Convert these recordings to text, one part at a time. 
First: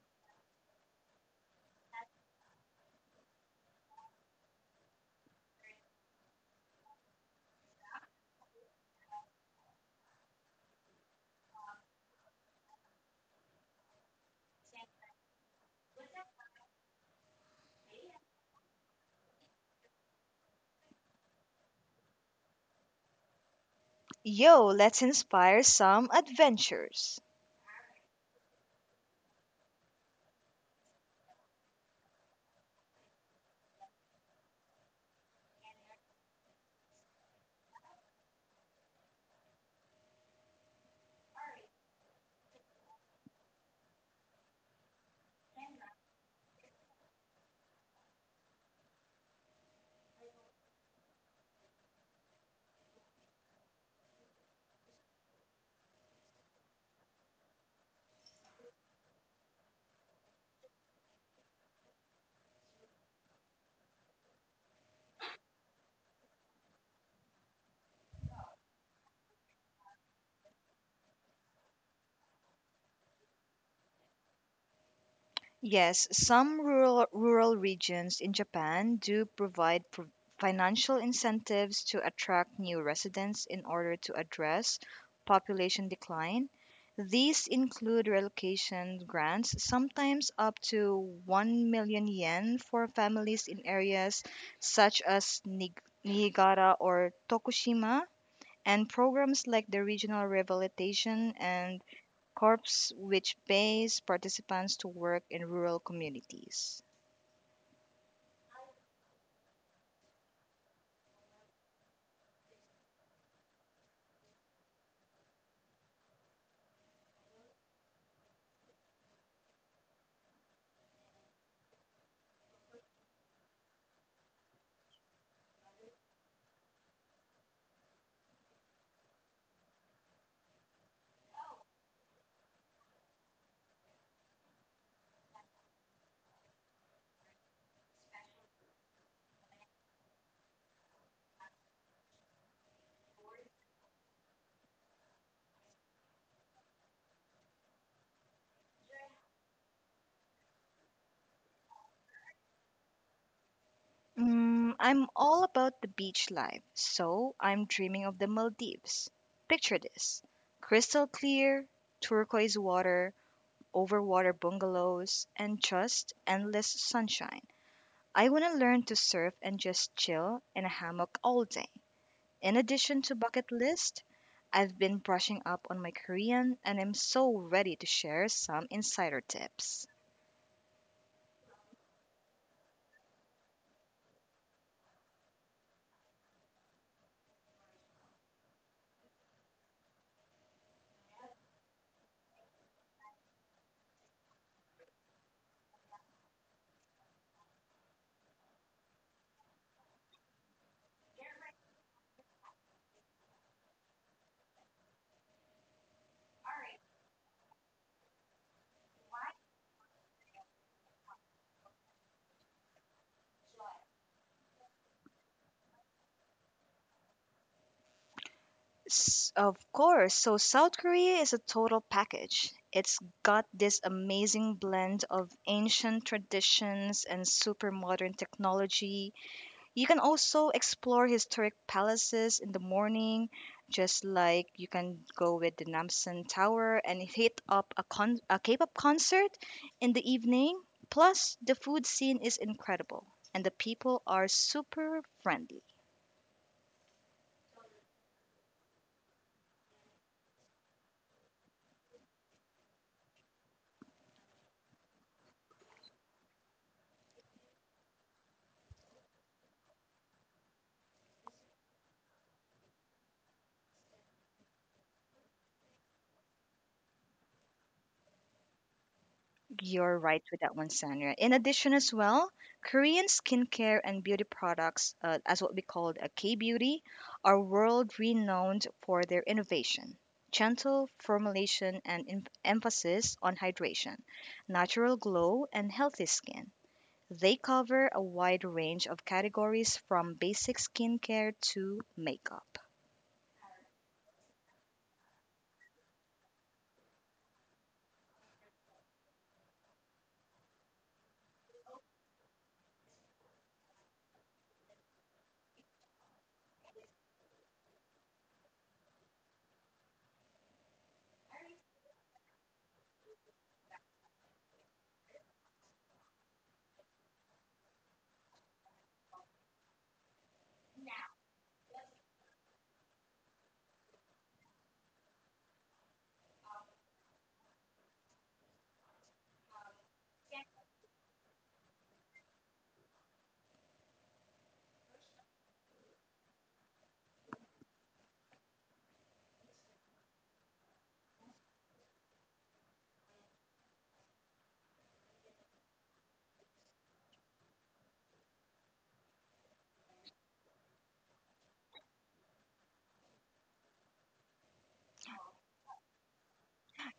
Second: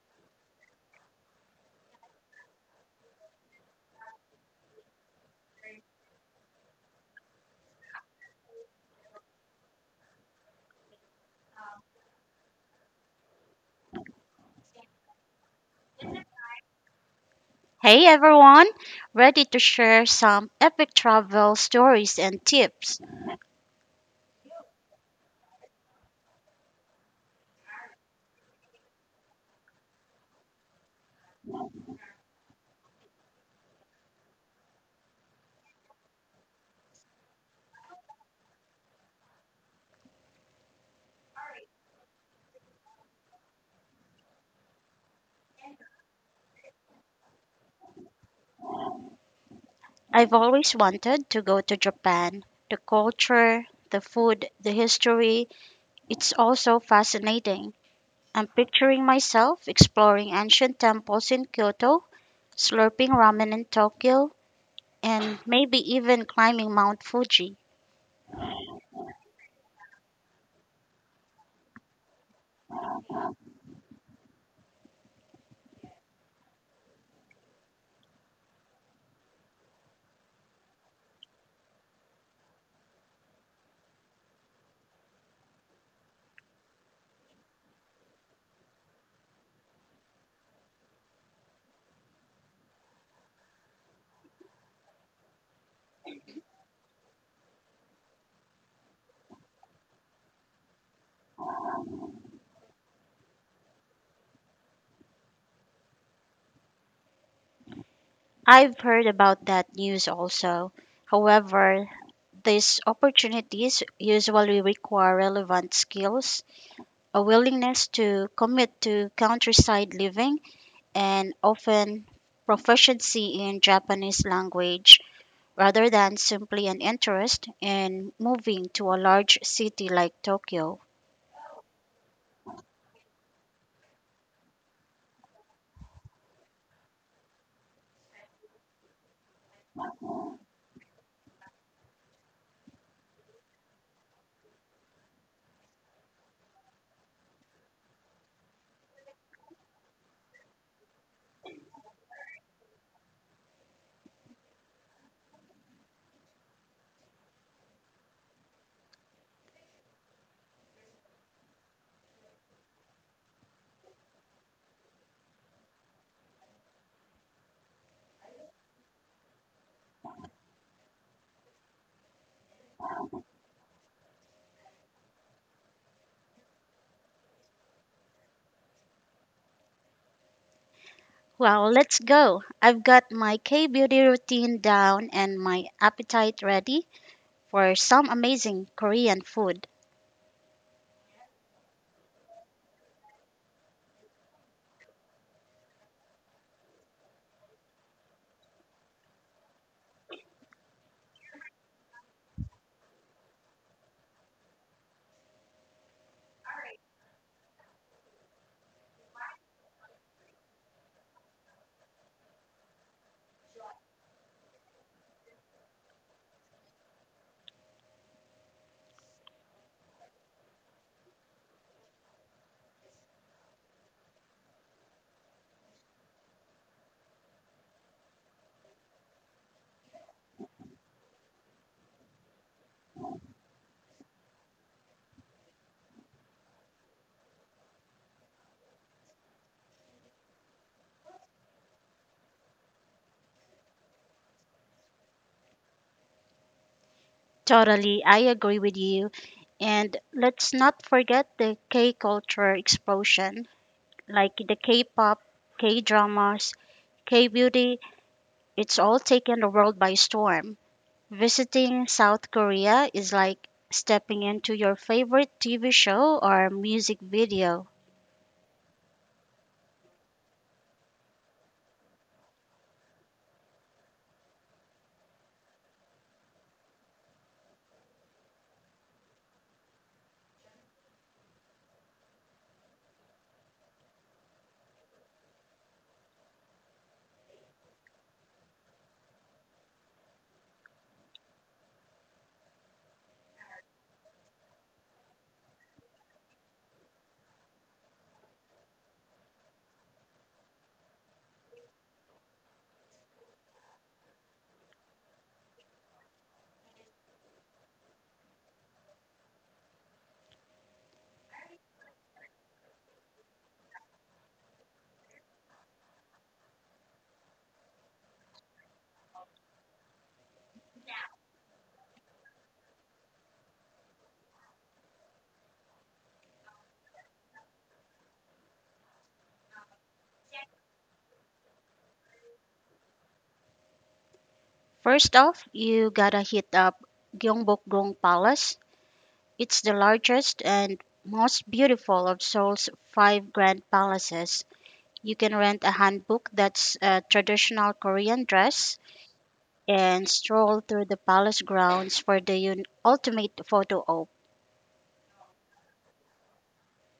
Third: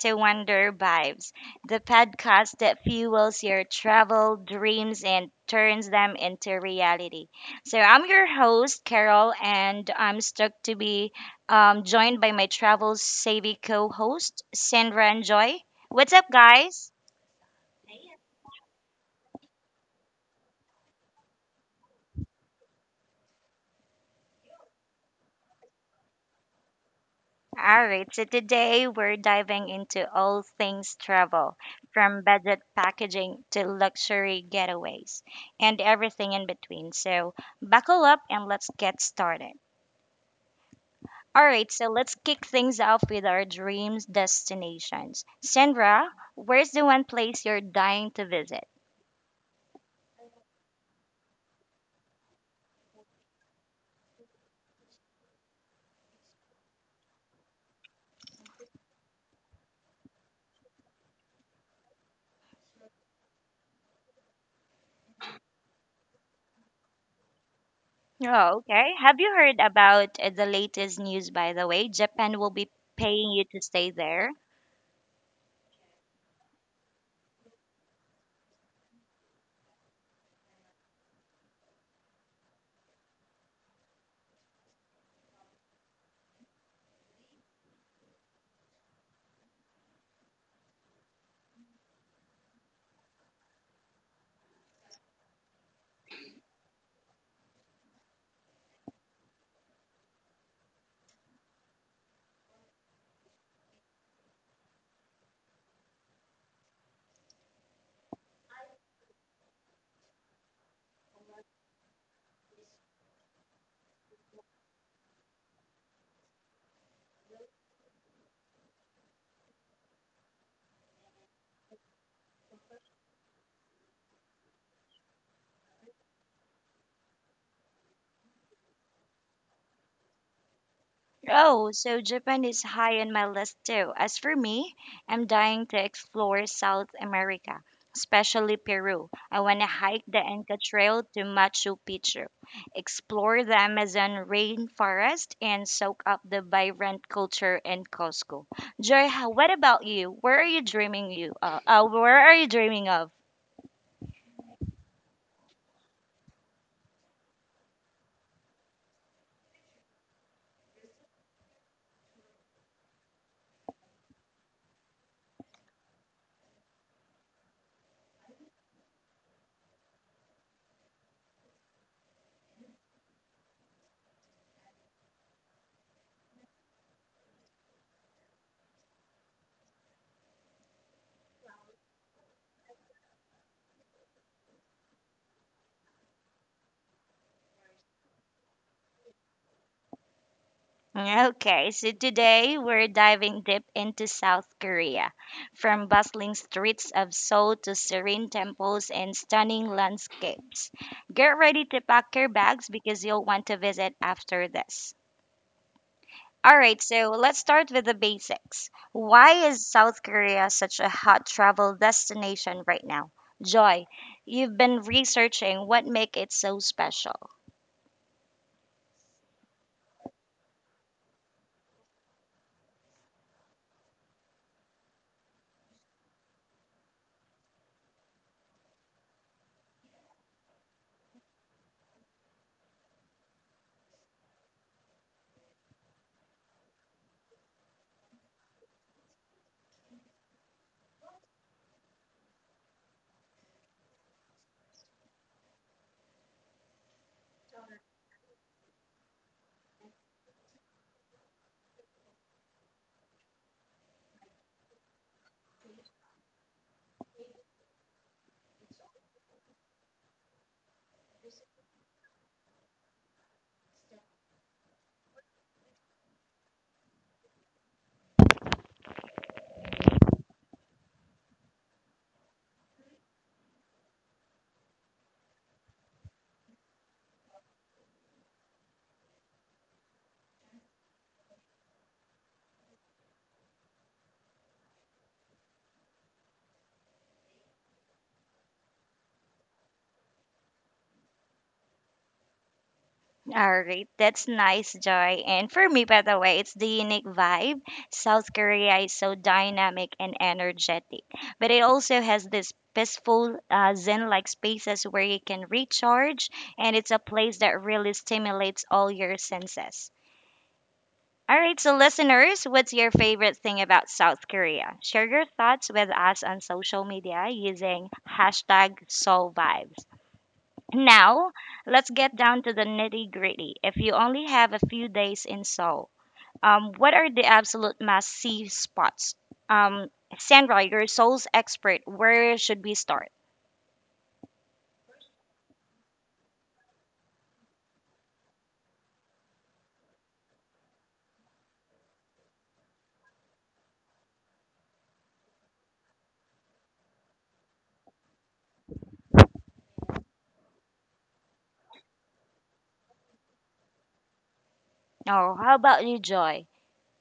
to Wander Vibes, the podcast that fuels your travel dreams and turns them into reality. So, I'm your host, Carol, and I'm stoked to be joined by my travel savvy co host, Sandra and Joy. What's up, guys? Hey everyone, ready to share some epic travel stories and tips? Yo, let's inspire some adventures. All right, so today we're diving into all things travel, from budget packaging to luxury getaways and everything in between. So buckle up and let's get started. All right, so let's kick things off with our dreams destinations. Sandra, where's the one place you're dying to visit? I've always wanted to go to Japan. The culture, the food, the history, it's all so fascinating. I'm picturing myself exploring ancient temples in Kyoto, slurping ramen in Tokyo, and maybe even climbing Mount Fuji. Oh, okay. Have you heard about the latest news, by the way? Japan will be paying you to stay there. Yes, some rural regions in Japan do provide financial incentives to attract new residents in order to address population decline. These include relocation grants, sometimes up to 1 million yen for families in areas such as Niigata or Tokushima, and programs like the Regional Rehabilitation and corps which pays participants to work in rural communities. I've heard about that news also. However, these opportunities usually require relevant skills, a willingness to commit to countryside living, and often proficiency in Japanese language rather than simply an interest in moving to a large city like Tokyo. Oh, so Japan is high on my list too. As for me, I'm dying to explore South America, especially Peru. I want to hike the Inca Trail to Machu Picchu, explore the Amazon rainforest, and soak up the vibrant culture in Cusco. Joy, what about you? Where are you dreaming you? Where are you dreaming of? I'm all about the beach life, so I'm dreaming of the Maldives. Picture this crystal clear, turquoise water, overwater bungalows, and just endless sunshine. I want to learn to surf and just chill in a hammock all day. In addition to bucket list, I've been brushing up on my Korean and am so ready to share some insider tips. Well, let's go. I've got my K beauty routine down and my appetite ready for some amazing Korean food. Okay, so today we're diving deep into South Korea. From bustling streets of Seoul to serene temples and stunning landscapes. Get ready to pack your bags because you'll want to visit after this. All right, so let's start with the basics. Why is South Korea such a hot travel destination right now? Joy, you've been researching what make it so special. Of course. So South Korea is a total package. It's got this amazing blend of ancient traditions and super modern technology. You can also explore historic palaces in the morning, just like you can go with the Namsan Tower and hit up a K-pop concert in the evening. Plus, the food scene is incredible and the people are super friendly. Totally, I agree with you. And let's not forget the K culture explosion, like the K pop, K dramas, K beauty, it's all taken the world by storm. Visiting South Korea is like stepping into your favorite TV show or music video. You're right with that one, Sandra. In addition, as well, Korean skincare and beauty products, as what we call a K beauty, are world renowned for their innovation, gentle formulation, and emphasis on hydration, natural glow, and healthy skin. They cover a wide range of categories from basic skincare to makeup. All right, that's nice, Joy. And for me, by the way, it's the unique vibe. South Korea is so dynamic and energetic, but it also has this peaceful, zen like spaces where you can recharge, and it's a place that really stimulates all your senses. All right, so listeners, what's your favorite thing about South Korea? Share your thoughts with us on social media using hashtag SoulVibes. Now, let's get down to the nitty gritty. If you only have a few days in Seoul, what are the absolute must see spots? Um, Sandra, your Seoul's expert, where should we start? First off, you gotta hit up Gyeongbokgung Palace. It's the largest and most beautiful of Seoul's five grand palaces. You can rent a hanbok that's a traditional Korean dress and stroll through the palace grounds for the ultimate photo op. Oh, how about you, Joy?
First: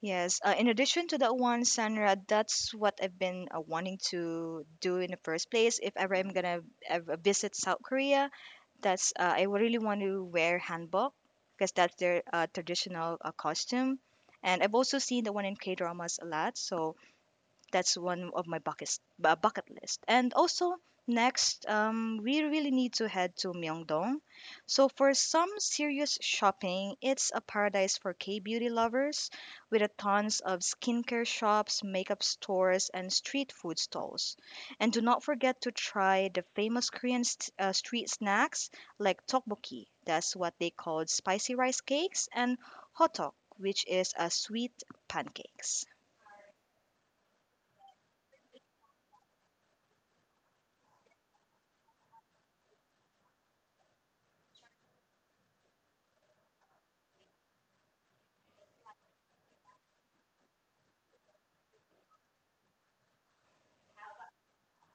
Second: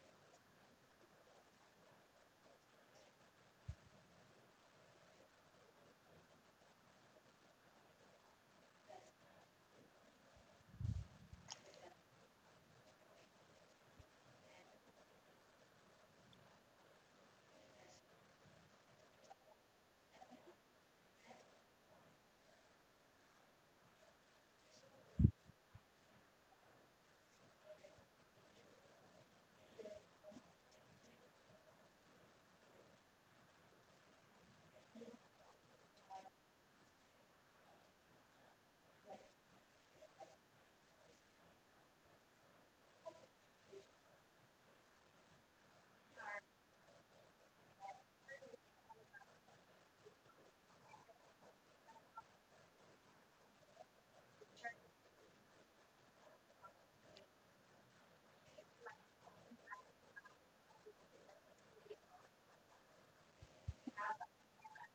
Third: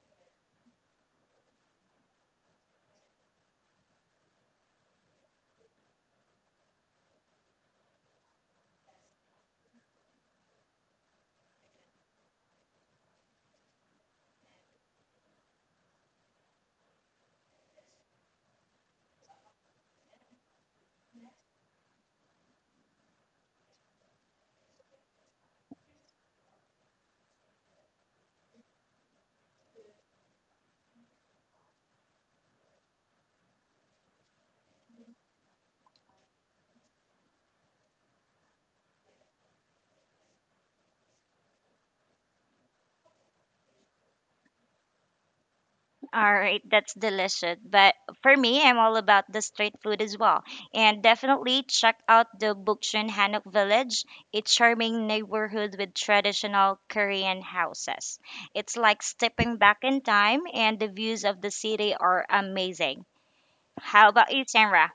Yes. In addition to that one, Sandra, that's what I've been wanting to do in the first place. If ever I'm gonna ever visit South Korea, that's I would really want to wear hanbok because that's their traditional costume. And I've also seen the one in K dramas a lot, so that's one of my bucket list. And also next, we really need to head to Myeongdong. So for some serious shopping, it's a paradise for K-beauty lovers with a tons of skincare shops, makeup stores, and street food stalls. And do not forget to try the famous Korean street snacks like tteokbokki. That's what they call spicy rice cakes and hotok, which is a sweet pancakes. All right, that's delicious. But for me, I'm all about the street food as well. And definitely check out the Bukchon Hanok Village, a charming neighborhood with traditional Korean houses. It's like stepping back in time, and the views of the city are amazing. How about you, Tamra?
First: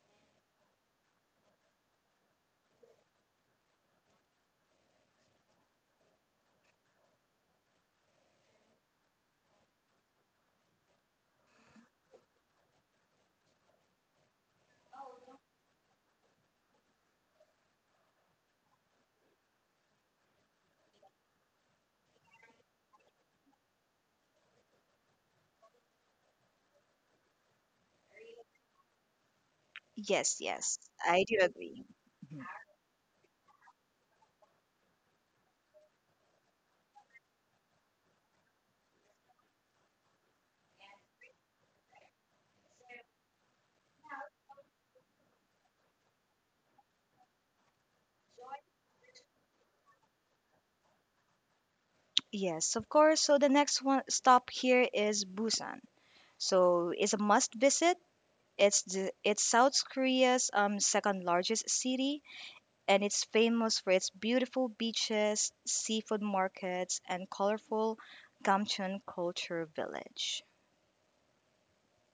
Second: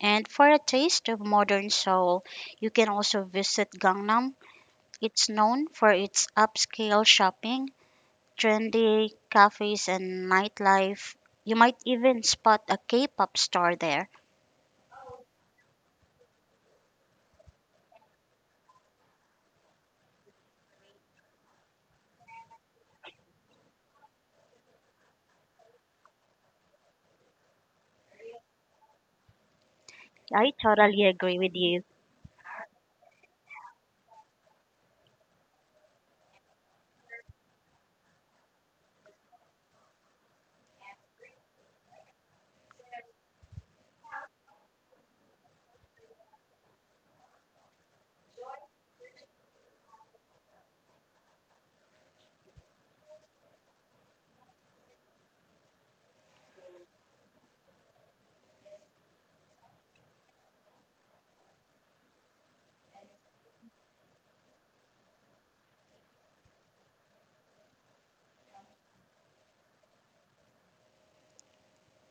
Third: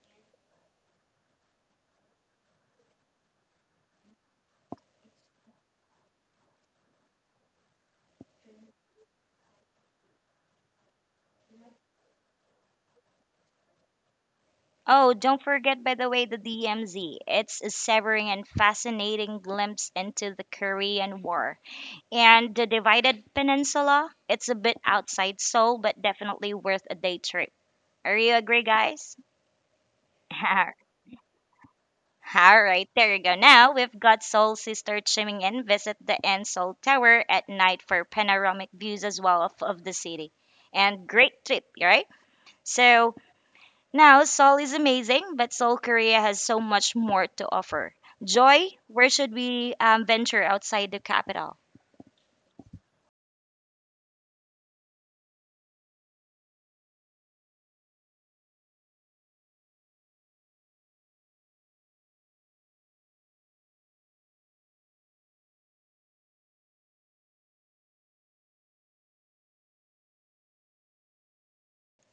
And for a taste of modern Seoul, you can also visit Gangnam. It's known for its upscale shopping, trendy cafes, and nightlife. You might even spot a K-pop star there. Oh, don't forget, by the way, the DMZ. It's a severing and fascinating glimpse into the Korean War. And the Divided Peninsula, it's a bit outside Seoul, but definitely worth a day trip. Are you agree, guys? Yes, I yes, totally I do agree with agree. you. All right, there you go. Now we've got Seoul Sister chiming in. Visit the N Seoul Tower at night for panoramic views as well of the city. And great trip, right? So now Seoul is amazing, but Seoul, Korea has so much more to offer. Joy, where should we venture outside the capital? Yes, of course. So the next one stop here is Busan. So it's a must visit. It's South Korea's second largest city, and it's famous for its beautiful beaches, seafood markets, and colorful Gamcheon culture village.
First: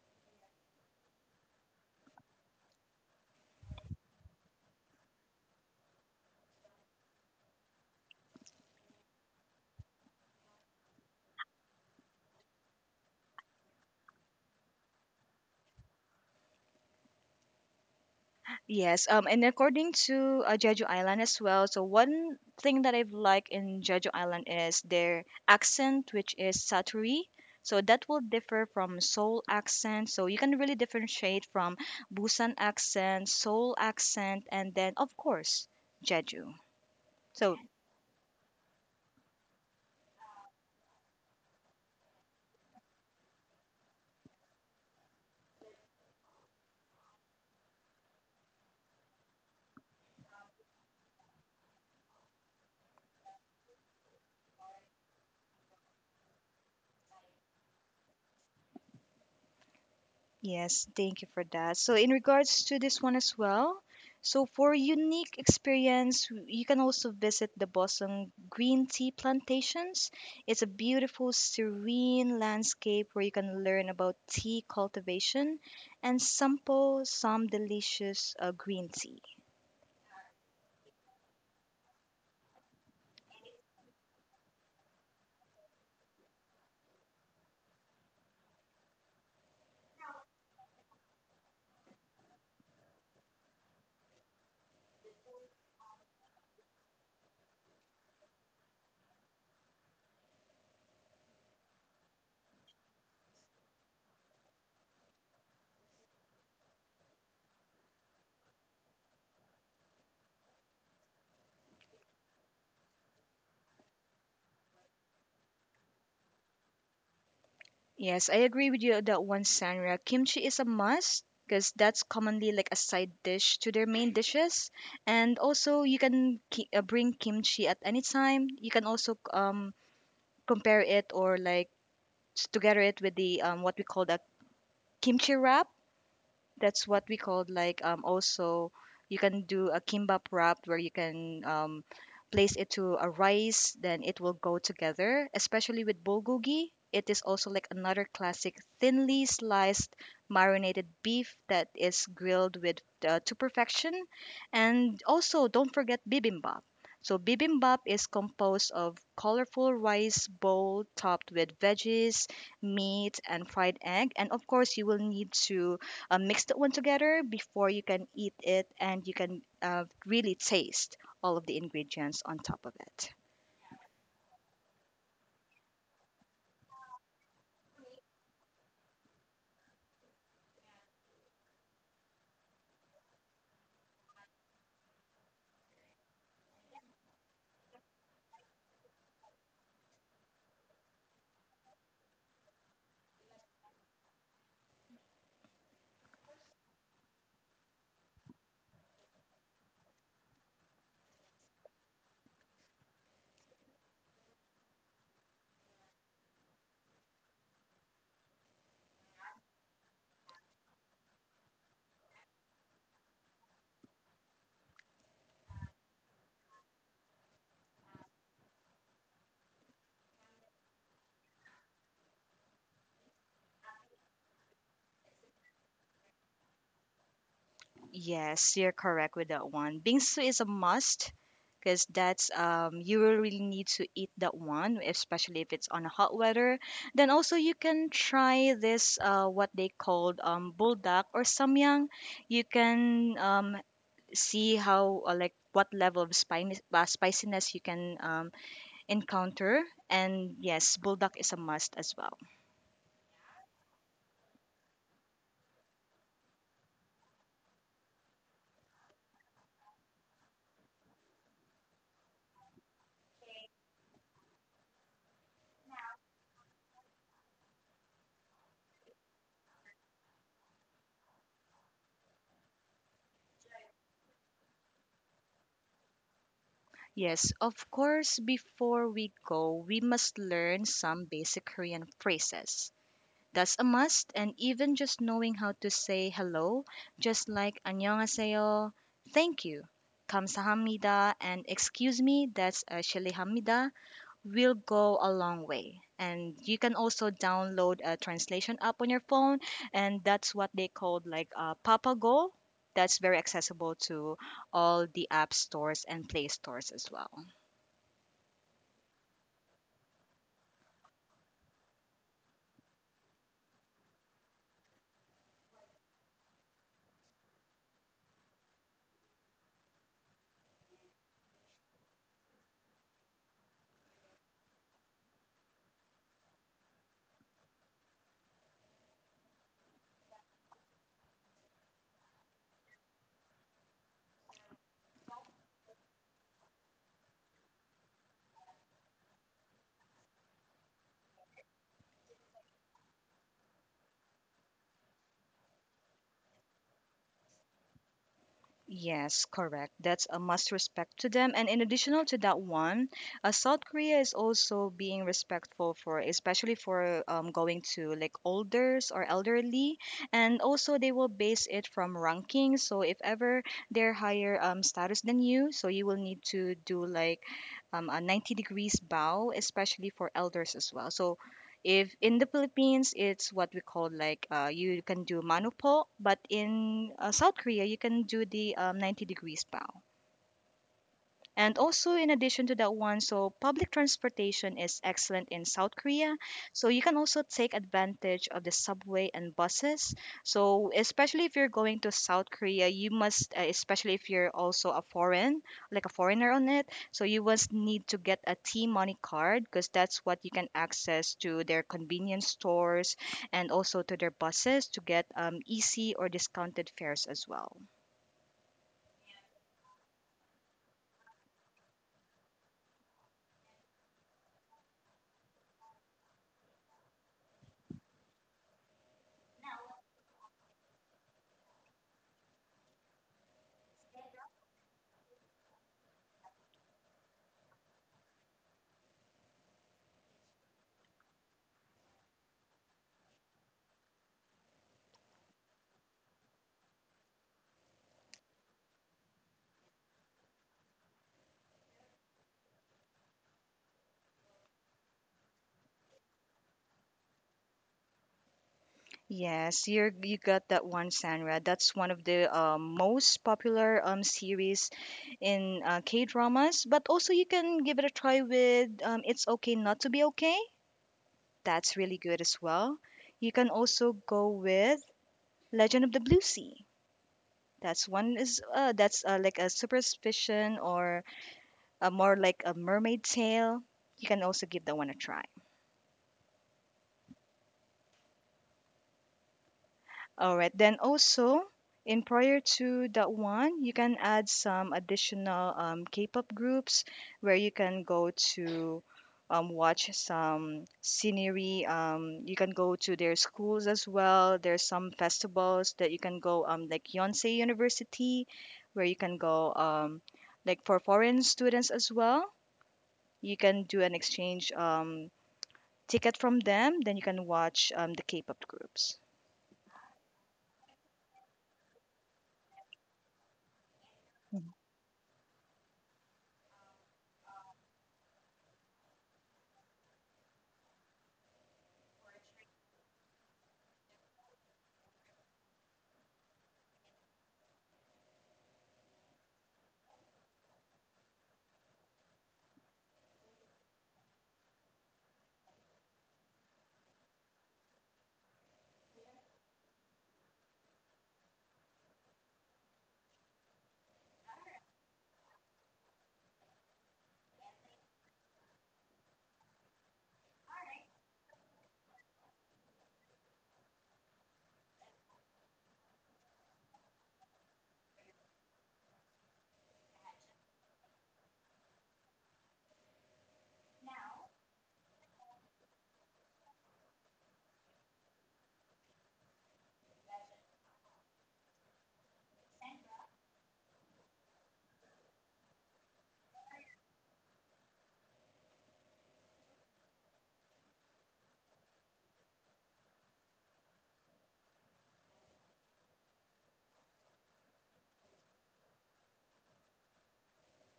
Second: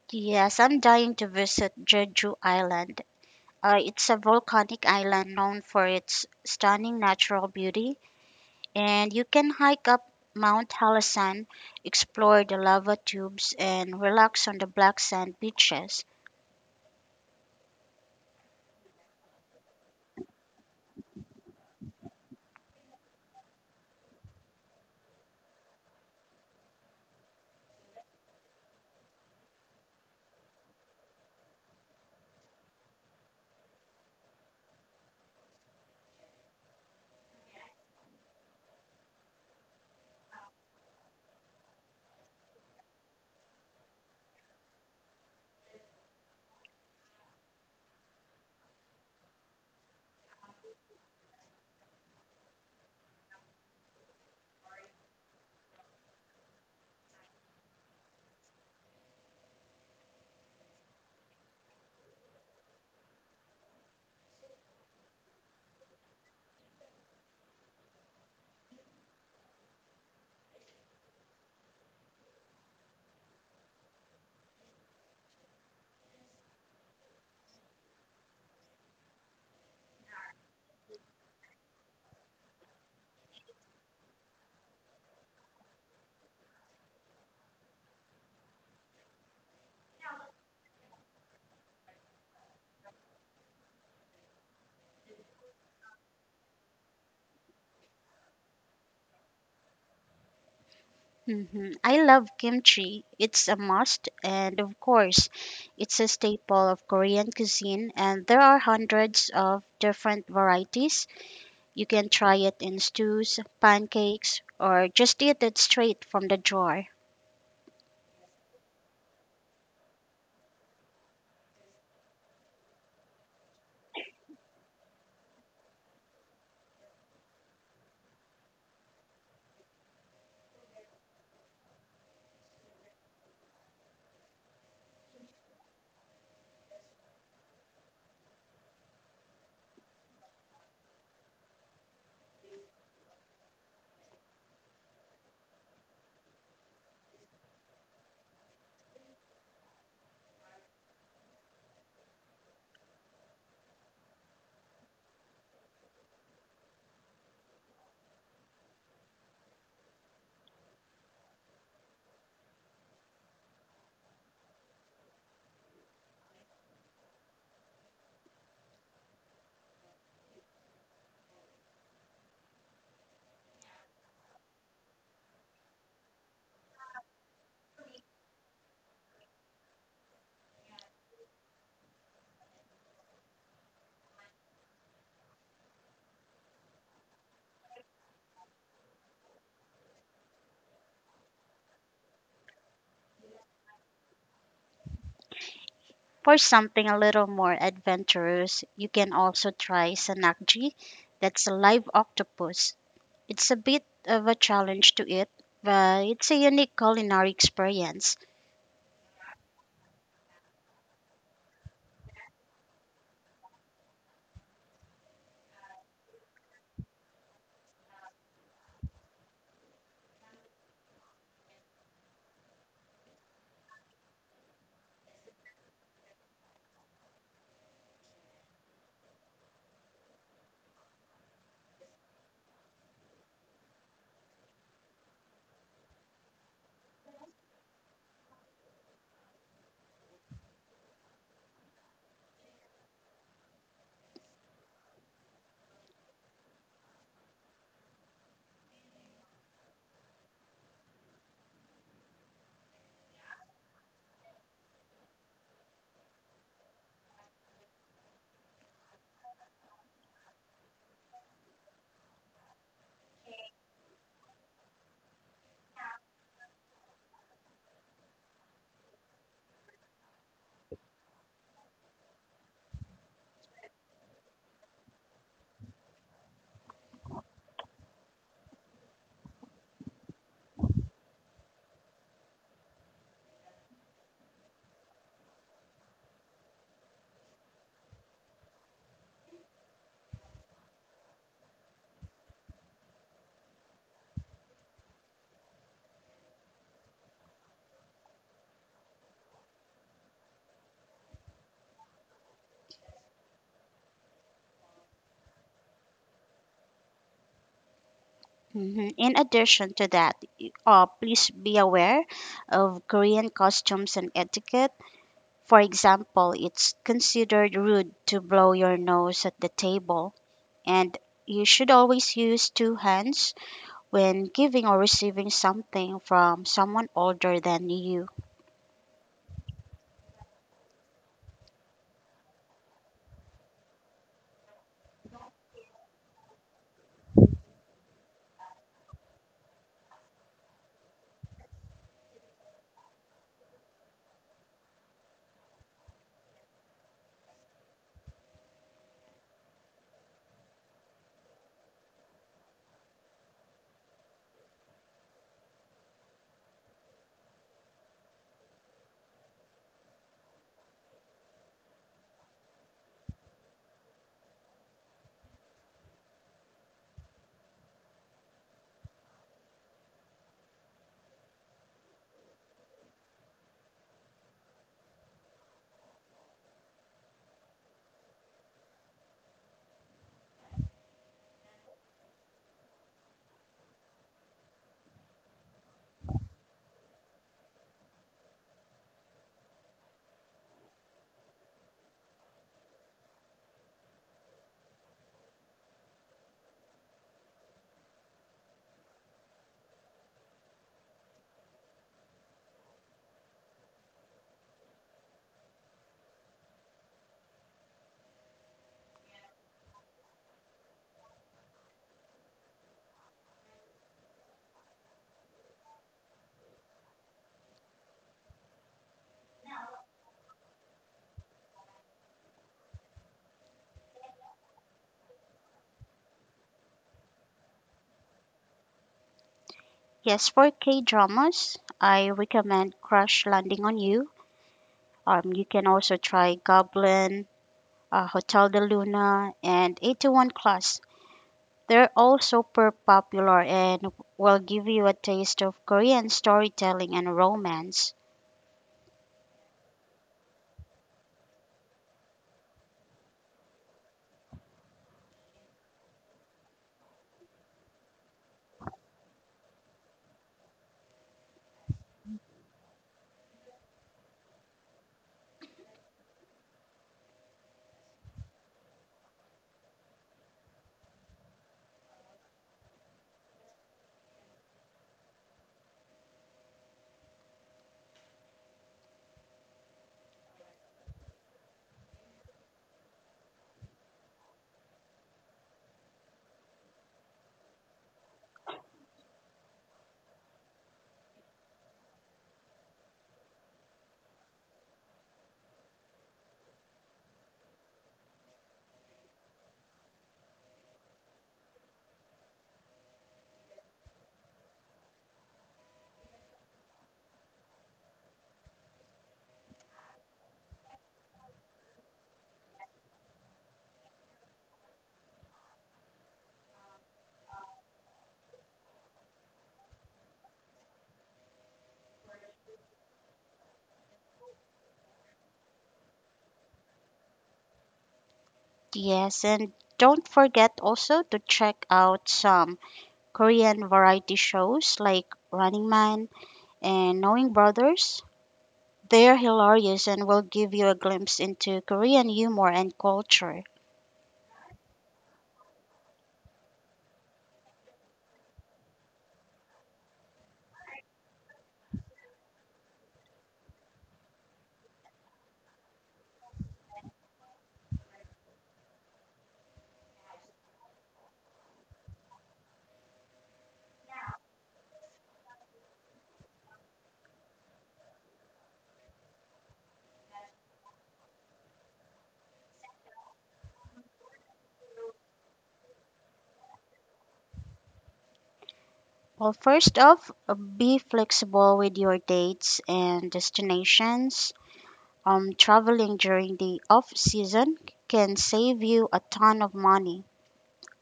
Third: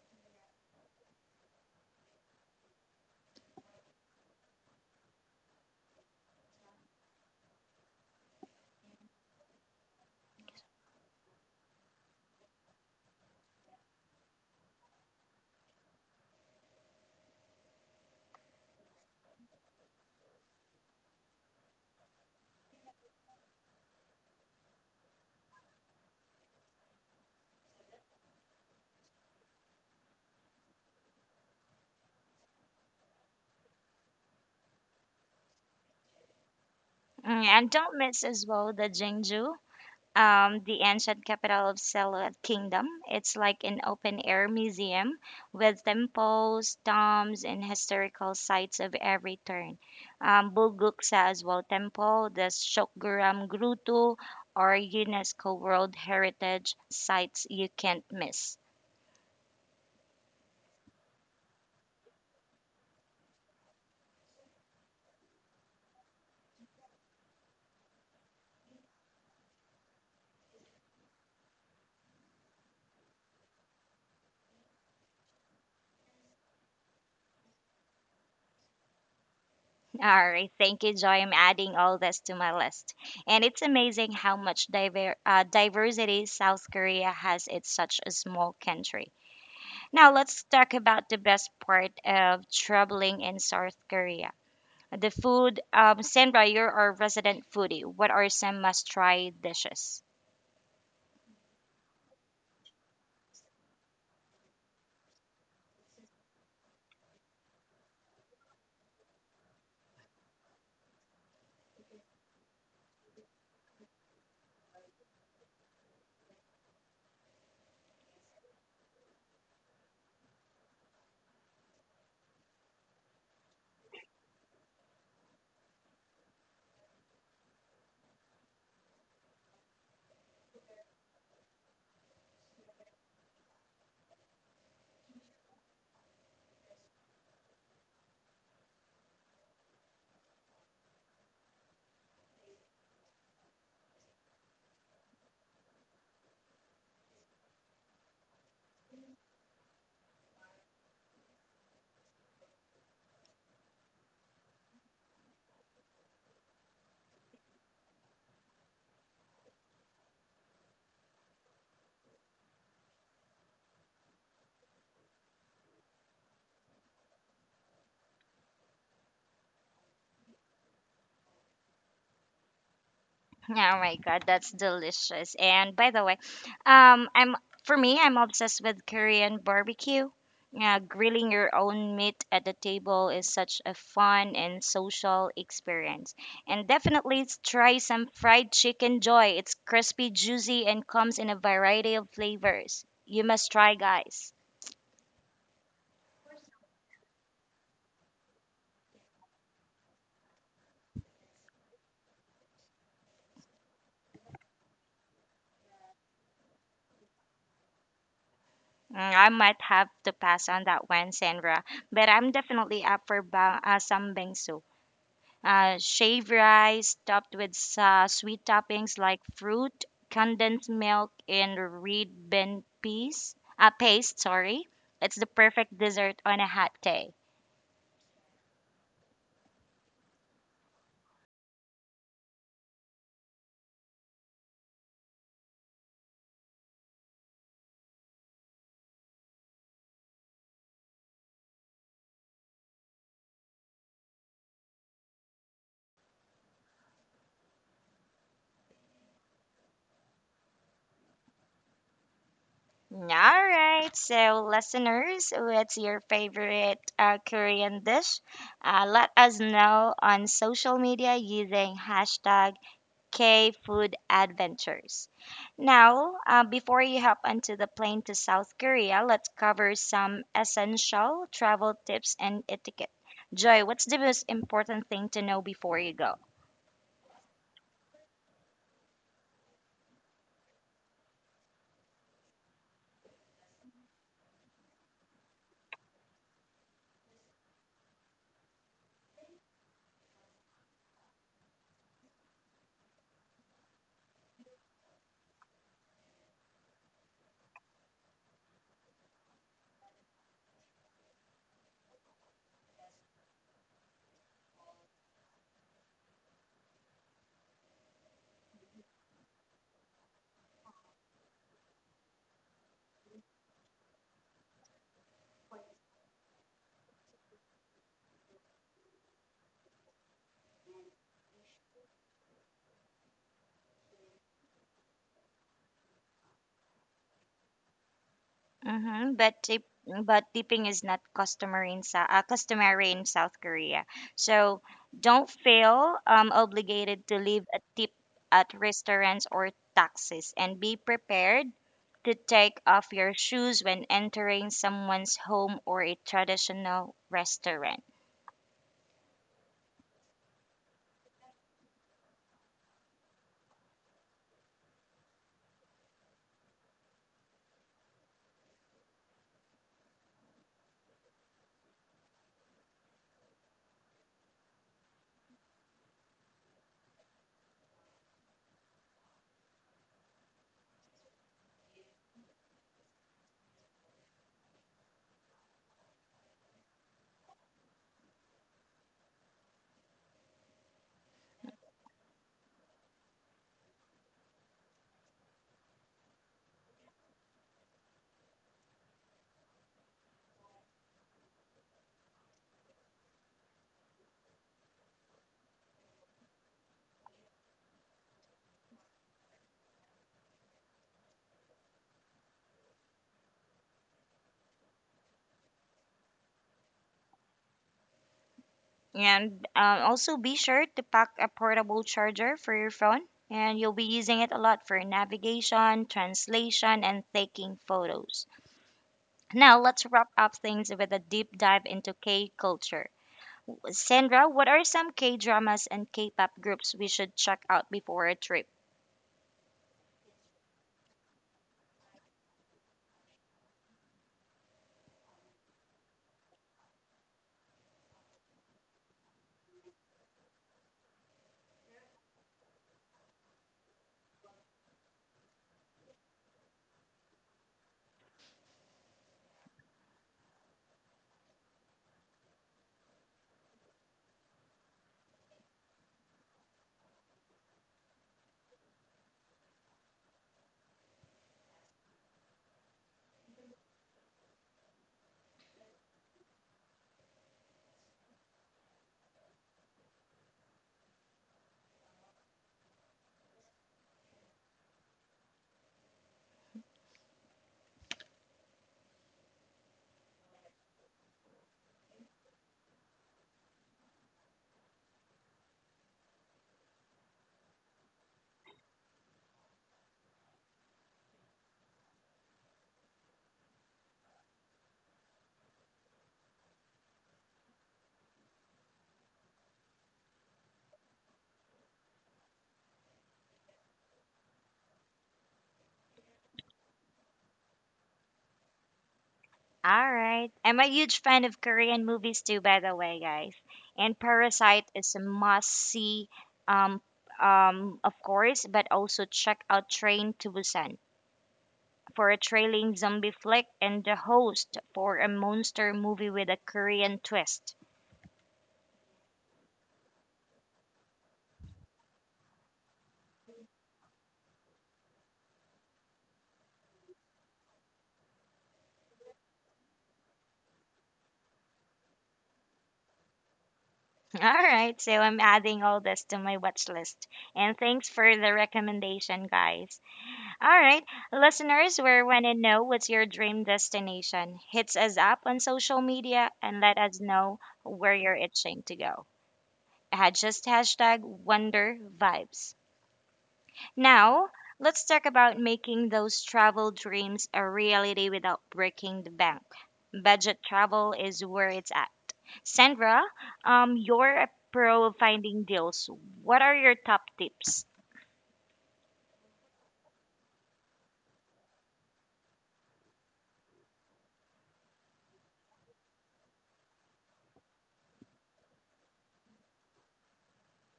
Yes, I'm dying to visit Jeju Island. It's a volcanic island known for its stunning natural beauty, and you can hike up Mount Halasan, explore the lava tubes, and relax on the black sand beaches. Yes, and according to Jeju Island as well, so one thing that I've liked in Jeju Island is their accent, which is Saturi. So that will differ from Seoul accent. So you can really differentiate from Busan accent, Seoul accent, and then of course Jeju. Mm, So and don't miss as well the Jeonju, the ancient capital of Silla Kingdom. It's like an open air museum with temples, tombs, and historical sites of every turn. Bulguksa as well temple, the Shokguram Grutu, or UNESCO World Heritage sites you can't miss. yes, thank you for that. So, in regards to this one as well, so for unique experience, you can also visit the Bosong Green Tea Plantations. It's a beautiful, serene landscape where you can learn about tea cultivation and sample some delicious green tea. All right, thank you, Joy. I'm adding all this to my list. And it's amazing how much diversity South Korea has. It's such a small country. Now let's talk about the best part of traveling in South Korea. The food. Sandra, you're our resident foodie. What are some must-try dishes? Mhm. I love kimchi. It's a must, and of course, it's a staple of Korean cuisine, and there are hundreds of different varieties. You can try it in stews, pancakes, or just eat it straight from the jar. Yes, I agree with you on that one, Sandra. Kimchi is a must because that's commonly like a side dish to their main dishes. And also, you can bring kimchi at any time. You can also compare it or like together it with the what we call the kimchi wrap, that's what we called like also you can do a kimbap wrap where you can place it to a rice, then it will go together, especially with bulgogi. It is also like another classic thinly sliced marinated beef that is grilled with to perfection. And also don't forget bibimbap. So bibimbap is composed of colorful rice bowl topped with veggies, meat and fried egg, and of course you will need to mix that one together before you can eat it, and you can really taste all of the ingredients on top of it. Oh my god, that's delicious. And by the way, I'm for me, I'm obsessed with Korean barbecue. Yeah, grilling your own meat at the table is such a fun and social experience. And definitely try some fried chicken joy. It's crispy, juicy, and comes in a variety of flavors. You must try, guys. For something a little more adventurous, you can also try sanakji. That's a live octopus. It's a bit of a challenge to eat, but it's a unique culinary experience. Mm, I might have to pass on that one, Sandra, but I'm definitely up for some bingsu. Uh, shaved rice topped with sweet toppings like fruit, condensed milk, and red bean paste. Sorry, it's the perfect dessert on a hot day. Yes, you're correct with that one. Bingsu is a must because that's you will really need to eat that one, especially if it's on a hot weather. Then also you can try this what they called buldak or samyang. You can see how like what level of spiciness you can encounter. And yes, Bulldog is a must as well. All right, so listeners, what's your favorite Korean dish? Let us know on social media using hashtag K Food Adventures. Now, before you hop onto the plane to South Korea, let's cover some essential travel tips and etiquette. Joy, what's the most important thing to know before you go? Yes, of course, before we go, we must learn some basic Korean phrases. That's a must, and even just knowing how to say hello, just like 안녕하세요, thank you, 감사합니다, and excuse me, that's a 실례합니다, will go a long way. And you can also download a translation app on your phone, and that's what they called like Papago. That's very accessible to all the app stores and play stores as well. Mhm. In addition to that, please be aware of Korean costumes and etiquette. For example, it's considered rude to blow your nose at the table, and you should always use two hands when giving or receiving something from someone older than you. Mm-hmm. But tipping is not customary in South customary in South Korea. So don't feel obligated to leave a tip at restaurants or taxis, and be prepared to take off your shoes when entering someone's home or a traditional restaurant. Yes, correct. That's a must respect to them. And in additional to that one, South Korea is also being respectful for, especially for going to like olders or elderly, and also they will base it from ranking. So if ever they're higher status than you, so you will need to do like a 90 degrees bow, especially for elders as well. So if in the Philippines, it's what we call like you can do manupo, but in South Korea, you can do the 90 degrees bow. And also, in addition to that one, so public transportation is excellent in South Korea. So you can also take advantage of the subway and buses. So especially if you're going to South Korea, you must, especially if you're also a foreign, like a foreigner on it, so you must need to get a T Money card because that's what you can access to their convenience stores and also to their buses to get easy or discounted fares as well. And also be sure to pack a portable charger for your phone, and you'll be using it a lot for navigation, translation, and taking photos. Now, let's wrap up things with a deep dive into K culture. Sandra, what are some K dramas and K pop groups we should check out before a trip? Yes, for K dramas, I recommend Crash Landing on You. You can also try Goblin, Hotel de Luna, and 81 Class. They're all super popular and will give you a taste of Korean storytelling and romance. Yes, you're, you got that one, Sandra. That's one of the most popular series in K dramas. But also, you can give it a try with It's Okay Not to Be Okay. That's really good as well. You can also go with Legend of the Blue Sea. That's one is that's like a superstition or a more like a mermaid tale. You can also give that one a try. All right. Then also, in prior to that one, you can add some additional K-pop groups where you can go to watch some scenery. You can go to their schools as well. There's some festivals that you can go, like Yonsei University, where you can go, like for foreign students as well. You can do an exchange ticket from them. Then you can watch the K-pop groups. All right. I'm a huge fan of Korean movies too, by the way, guys. And Parasite is a must see, um, of course, but also check out Train to Busan for a trailing zombie flick and The Host for a monster movie with a Korean twist. Yes, and don't forget also to check out some Korean variety shows like Running Man and Knowing Brothers. They're hilarious and will give you a glimpse into Korean humor and culture. All right, so I'm adding all this to my watch list. And thanks for the recommendation, guys. All right, listeners, we want to know what's your dream destination. Hit us up on social media and let us know where you're itching to go. Had just hashtag Wonder Vibes. Now, let's talk about making those travel dreams a reality without breaking the bank. Budget travel is where it's at. Sandra, you're a pro of finding deals. What are your top tips? Well, first off, be flexible with your dates and destinations. Traveling during the off season can save you a ton of money.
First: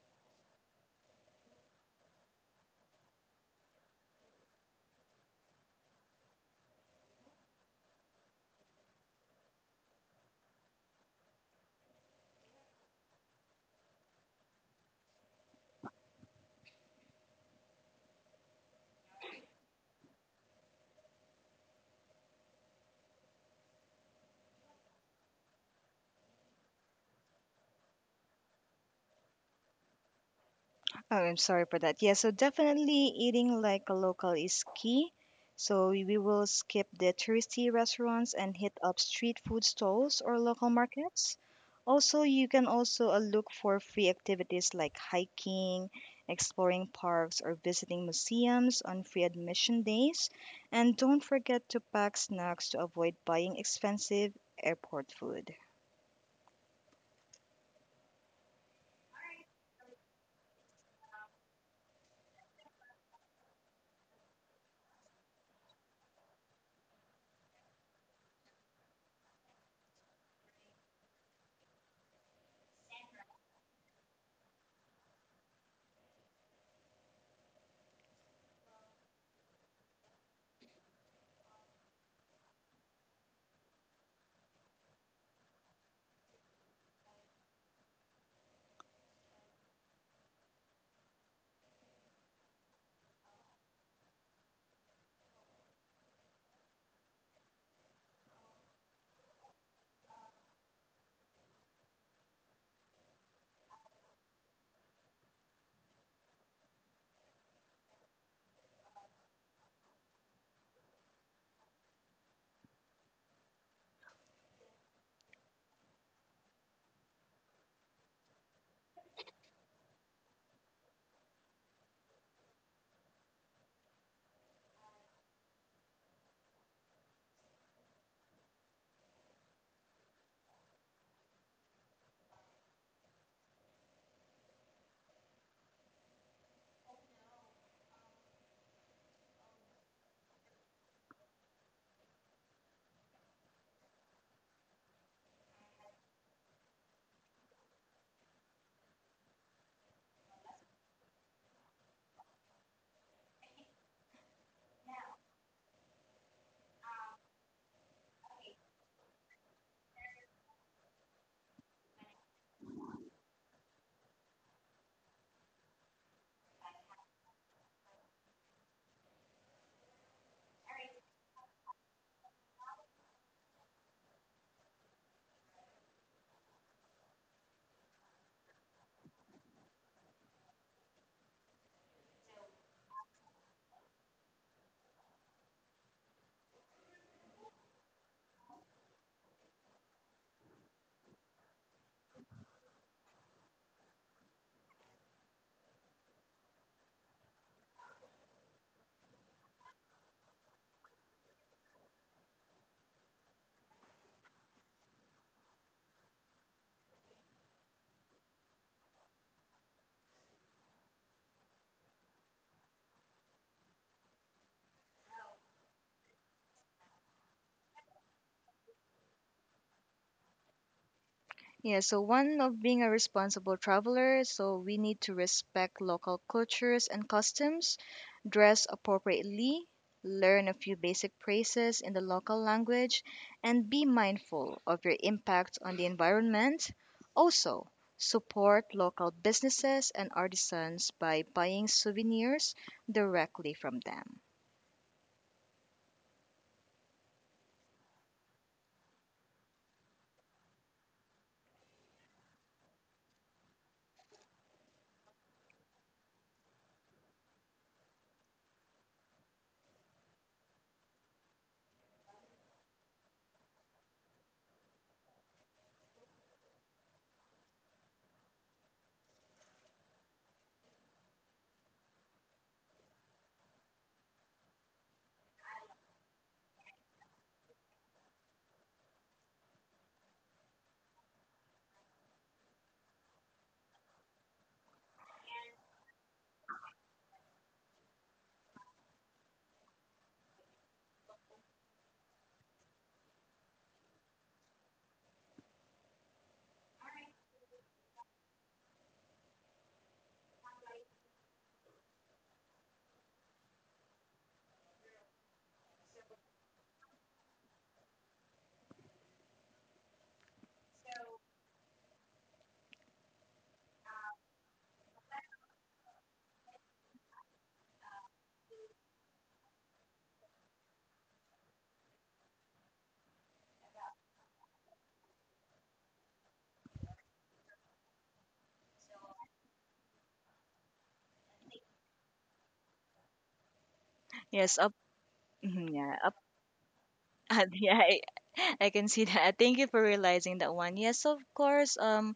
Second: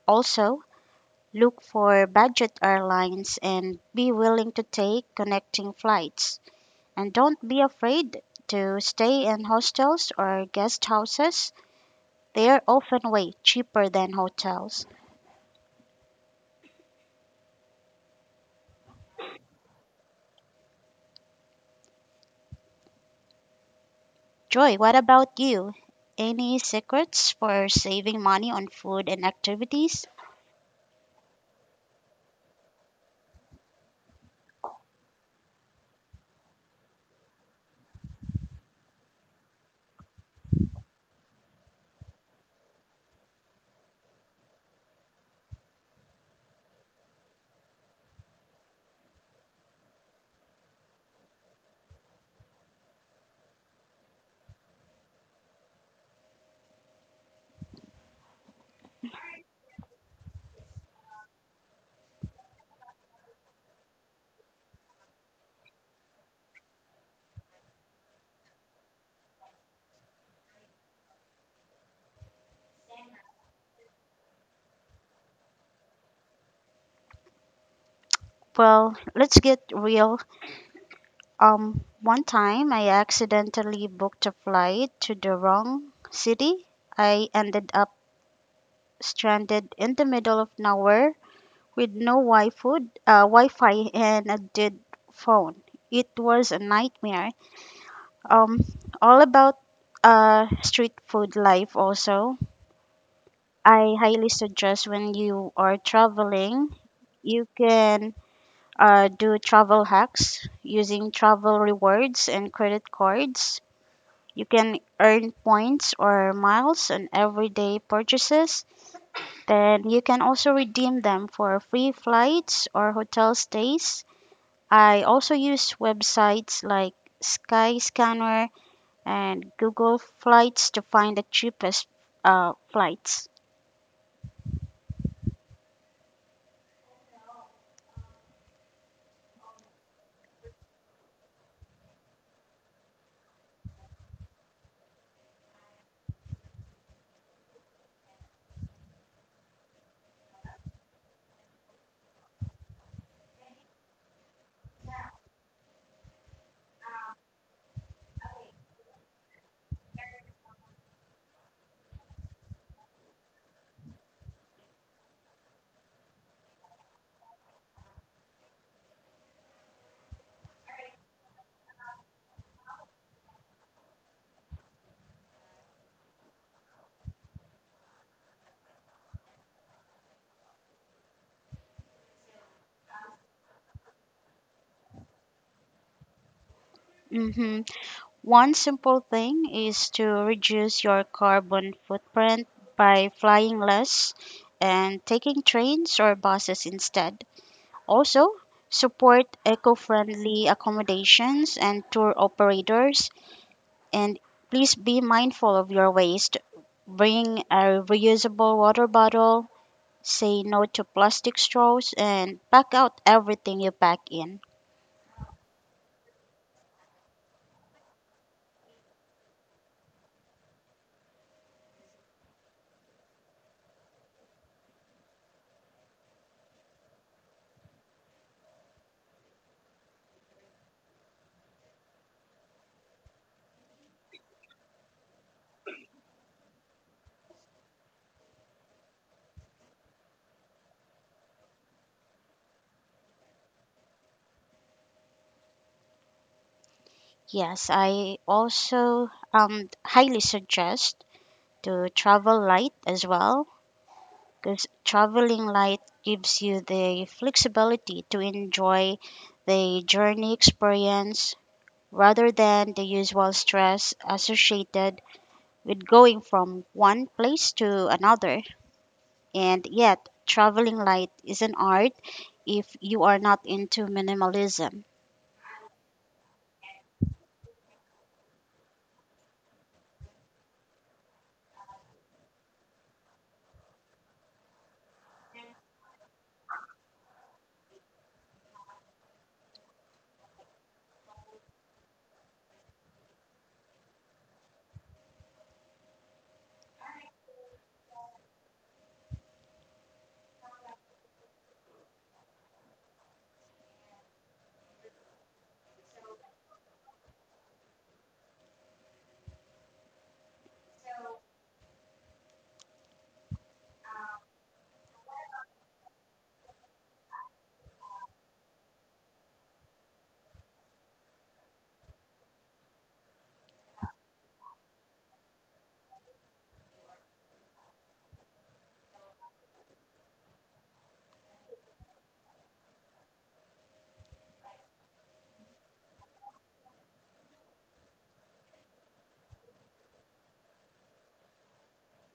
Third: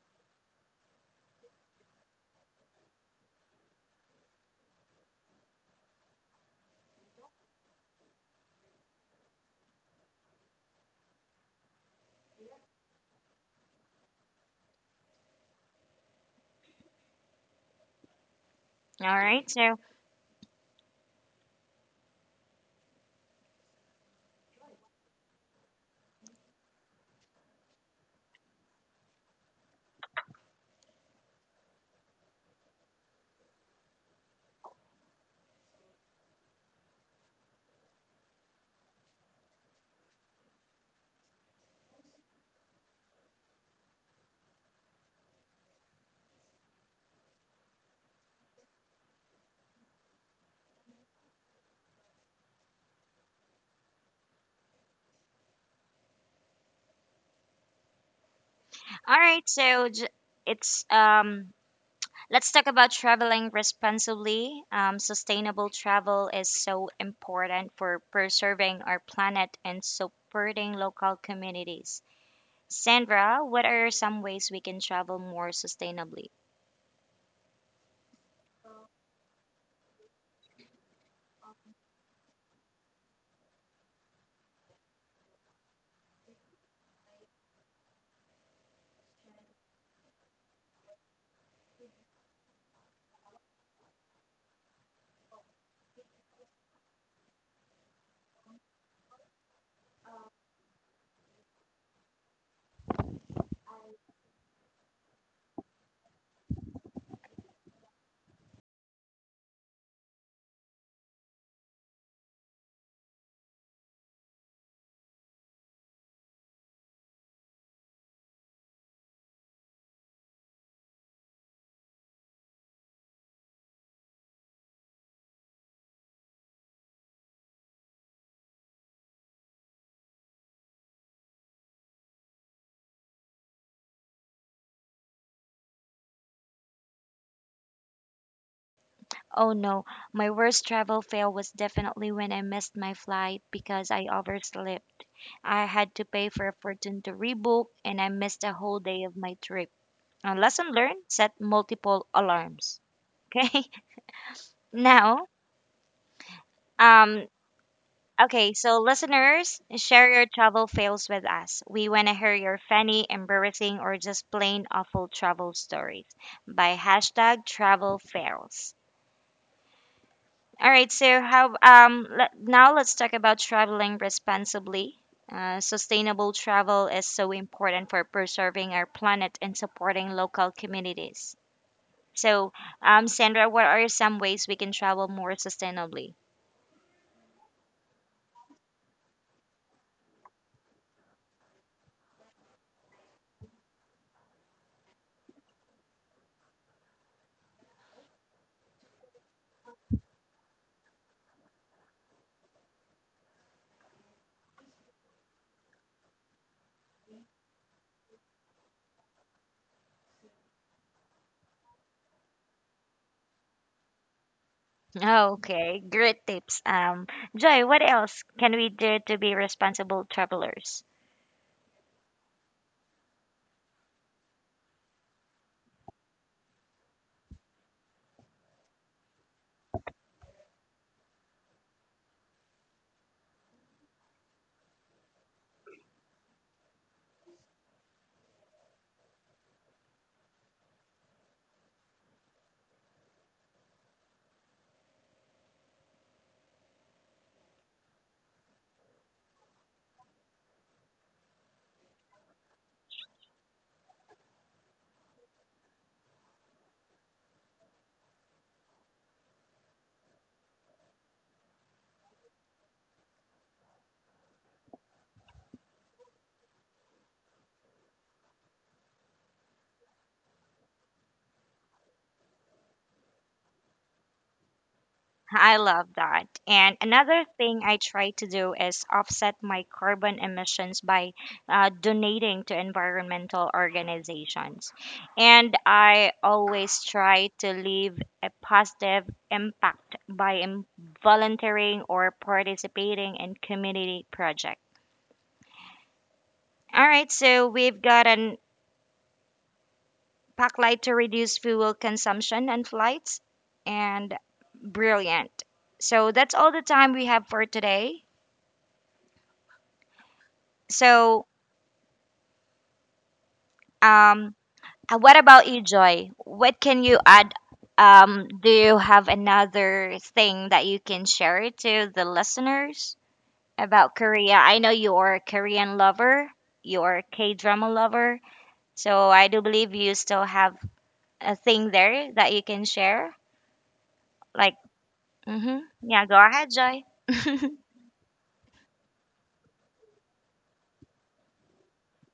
Also, look for budget airlines and be willing to take connecting flights. And don't be afraid to stay in hostels or guest houses. They are often way cheaper than hotels. All right, so Joy, what about you? Any secrets for saving money on food and activities? Oh, I'm sorry for that. Yeah, so definitely eating like a local is key. So we will skip the touristy restaurants and hit up street food stalls or local markets. Also, you can also look for free activities like hiking, exploring parks, or visiting museums on free admission days. And don't forget to pack snacks to avoid buying expensive airport food. all right, so j- it's Let's talk about traveling responsibly. Sustainable travel is so important for preserving our planet and supporting local communities. Sandra, what are some ways we can travel more sustainably? Well, let's get real. One time I accidentally booked a flight to the wrong city. I ended up stranded in the middle of nowhere with no Wi-Fi and a dead phone. It was a nightmare. Um, all about street food life also. I highly suggest when you are traveling, you can do travel hacks using travel rewards and credit cards. You can earn points or miles on everyday purchases. Then you can also redeem them for free flights or hotel stays. I also use websites like Skyscanner and Google Flights to find the cheapest flights. Oh no, my worst travel fail was definitely when I missed my flight because I overslept. I had to pay for a fortune to rebook and I missed a whole day of my trip. A lesson learned, set multiple alarms. Okay. Now, um Okay, so listeners, share your travel fails with us. We want to hear your funny, embarrassing, or just plain awful travel stories by hashtag travel fails. All right, so how let, Now let's talk about traveling responsibly. Sustainable travel is so important for preserving our planet and supporting local communities. So, Sandra, what are some ways we can travel more sustainably? Mm-hmm. One simple thing is to reduce your carbon footprint by flying less and taking trains or buses instead. Also, support eco friendly accommodations and tour operators, and please be mindful of your waste. Bring a reusable water bottle, say no to plastic straws, and pack out everything you pack in. Oh, okay, great tips. Joy, what else can we do to be responsible travelers? Yeah, so one of being a responsible traveler, so we need to respect local cultures and customs, dress appropriately, learn a few basic phrases in the local language, and be mindful of your impact on the environment. Also, support local businesses and artisans by buying souvenirs directly from them. Yes, I also highly suggest to travel light as well because traveling light gives you the flexibility to enjoy the journey experience rather than the usual stress associated with going from one place to another. And yet, traveling light is an art if you are not into minimalism. I love that. And another thing I try to do is offset my carbon emissions by donating to environmental organizations. And I always try to leave a positive impact by volunteering or participating in community projects. All right, so we've got an pack light to reduce fuel consumption on flights, and brilliant. So that's all the time we have for today. So, um, what about you, Joy? What can you add? Do you have another thing that you can share to the listeners about Korea? I know you are a Korean lover, you are a K drama lover, so I do believe you still have a thing there that you can share. Like, Yes, up, mm-hmm, mhm, yeah, yeah, up, go ahead, Joy. yeah, I can see that. Thank you for realizing that one. Yes, of course. Um,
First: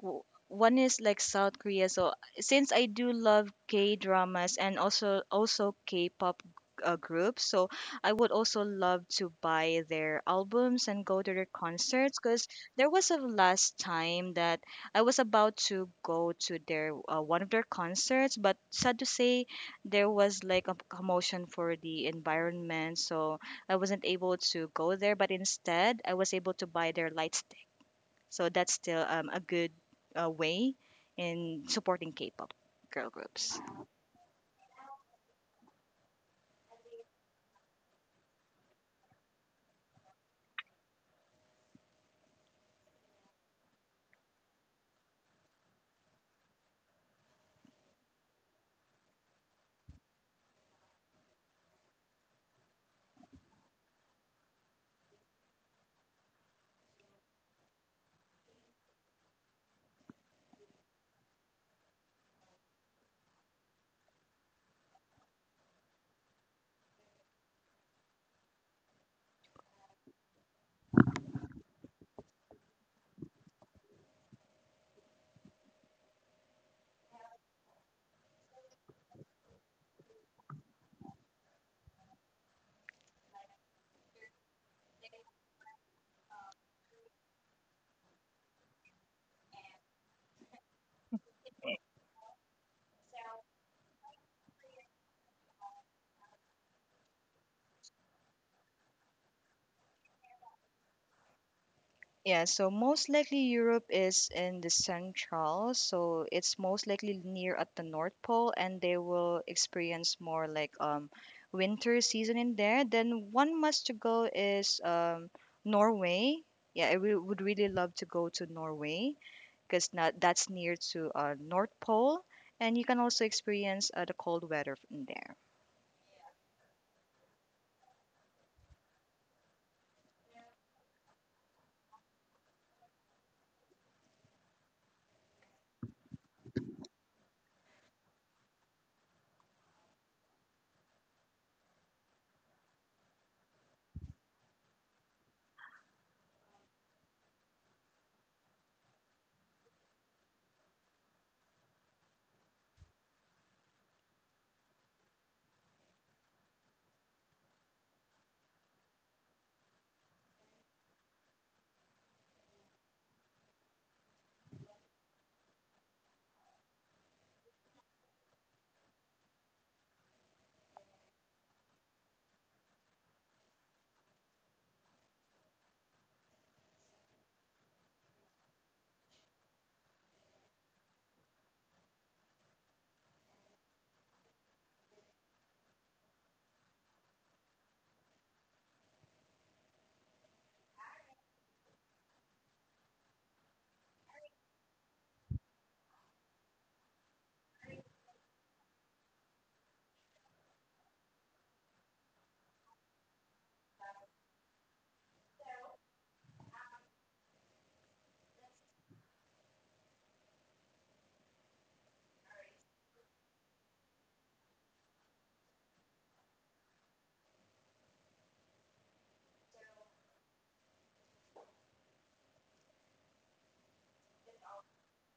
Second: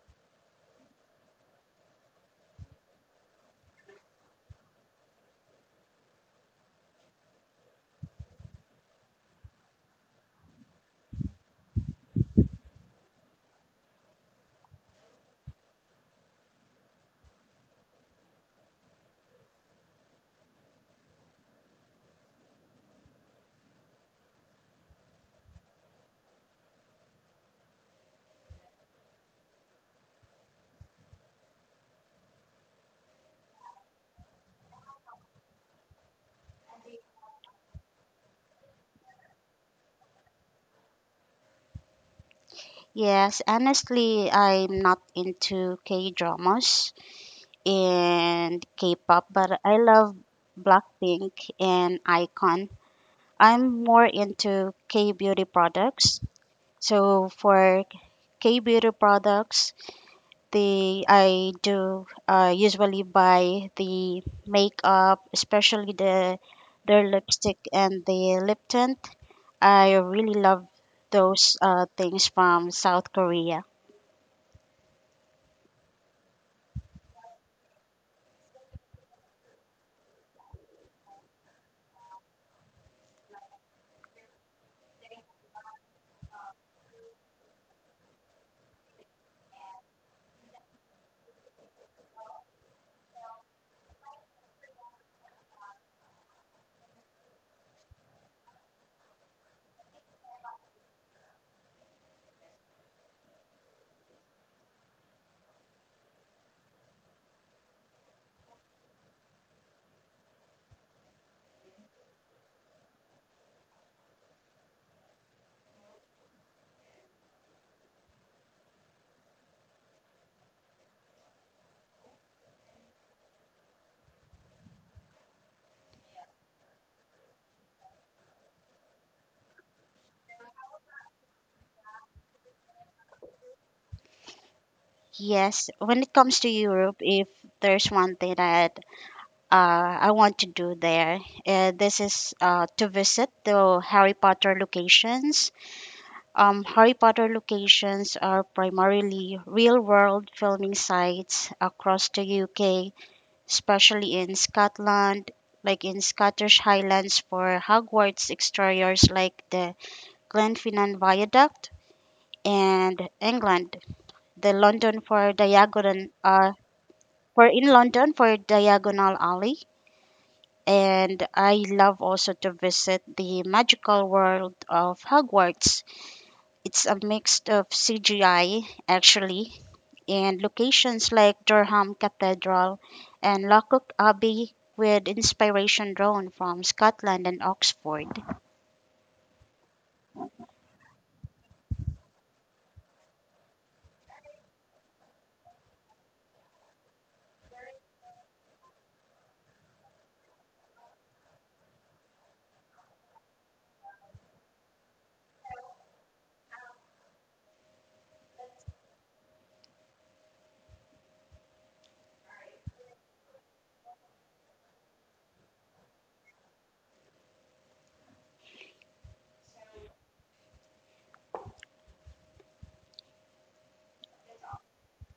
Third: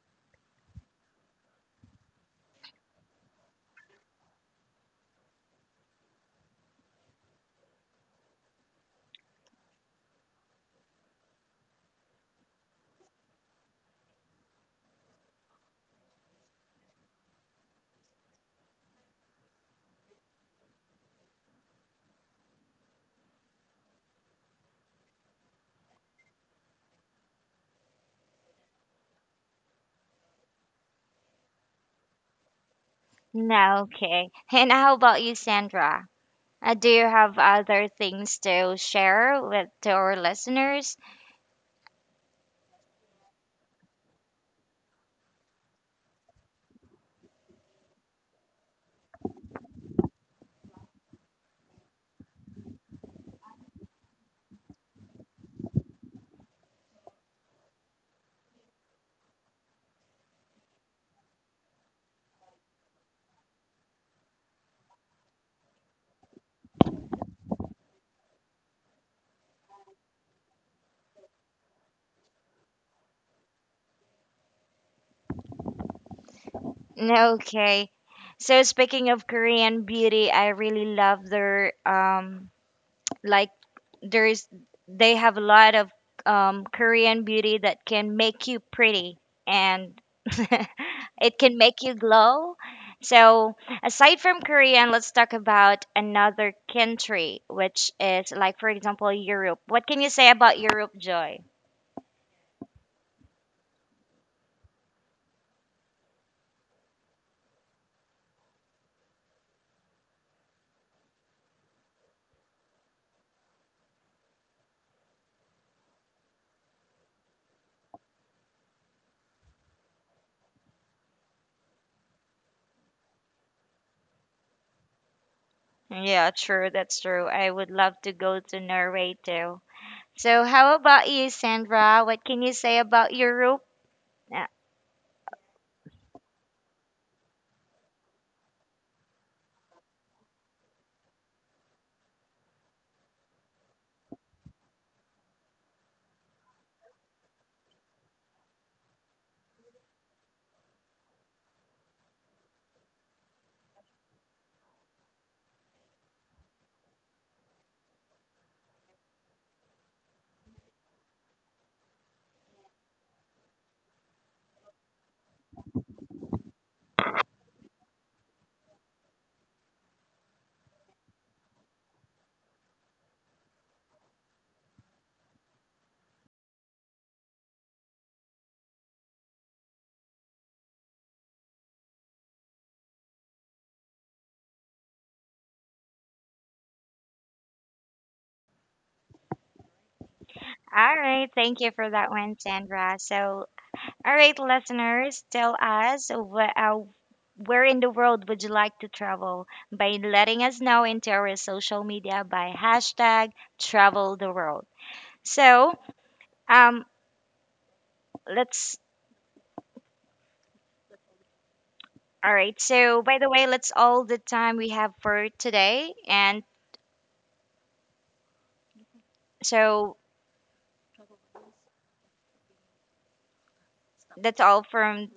w- One is like South Korea. So since I do love K dramas and also K-pop groups, so I would also love to buy their albums and go to their concerts. Cause there was a last time that I was about to go to their one of their concerts, but sad to say, there was like a commotion for the environment, so I wasn't able to go there. But instead, I was able to buy their light, so that's still a good way in supporting K-pop girl groups. No, okay. And how about you, Sandra? Do you have other things to share with to our listeners? Yes, honestly, I'm not into K dramas and K-pop, but I love Blackpink and Icon. I'm more into K-beauty products. So for K-beauty products, the I do usually buy the makeup, especially their lipstick and the lip tint. I really love those things from South Korea. No, okay. So speaking of Korean beauty, I really love their like there's they have a lot of Korean beauty that can make you pretty and it can make you glow. So aside from Korean, let's talk about another country, which is like for example Europe. What can you say about Europe, Joy? Yeah, so most likely Europe is in the central, so it's most likely near at the North Pole, and they will experience more like winter season in there. Then one must to go is Norway. Yeah, I would really love to go to Norway because not that's near to North Pole, and you can also experience the cold weather in there. Yeah, true, that's true. I would love to go to Norway too. So how about you, Sandra? What can you say about Europe? Uh, Yes, when it comes to Europe, if there's one thing that I want to do there. This is to visit the Harry Potter locations. Harry Potter locations are primarily real world filming sites across the UK, especially in Scotland, like in Scottish Highlands for Hogwarts exteriors, like the Glenfinnan Viaduct, and England, the London for Diagonal. For in London for Diagonal Alley, and I love also to visit the magical world of Hogwarts. It's a mix of CGI, actually, and locations like Durham Cathedral and Lockwood Abbey with inspiration drawn from Scotland and Oxford. All right, thank you for that one, Sandra. So all right, listeners, tell us where in the world would you like to travel by letting us know into our social media by hashtag travel the world. So, um, let's, all right, so by the way, that's all the time we have for today. And so that's all from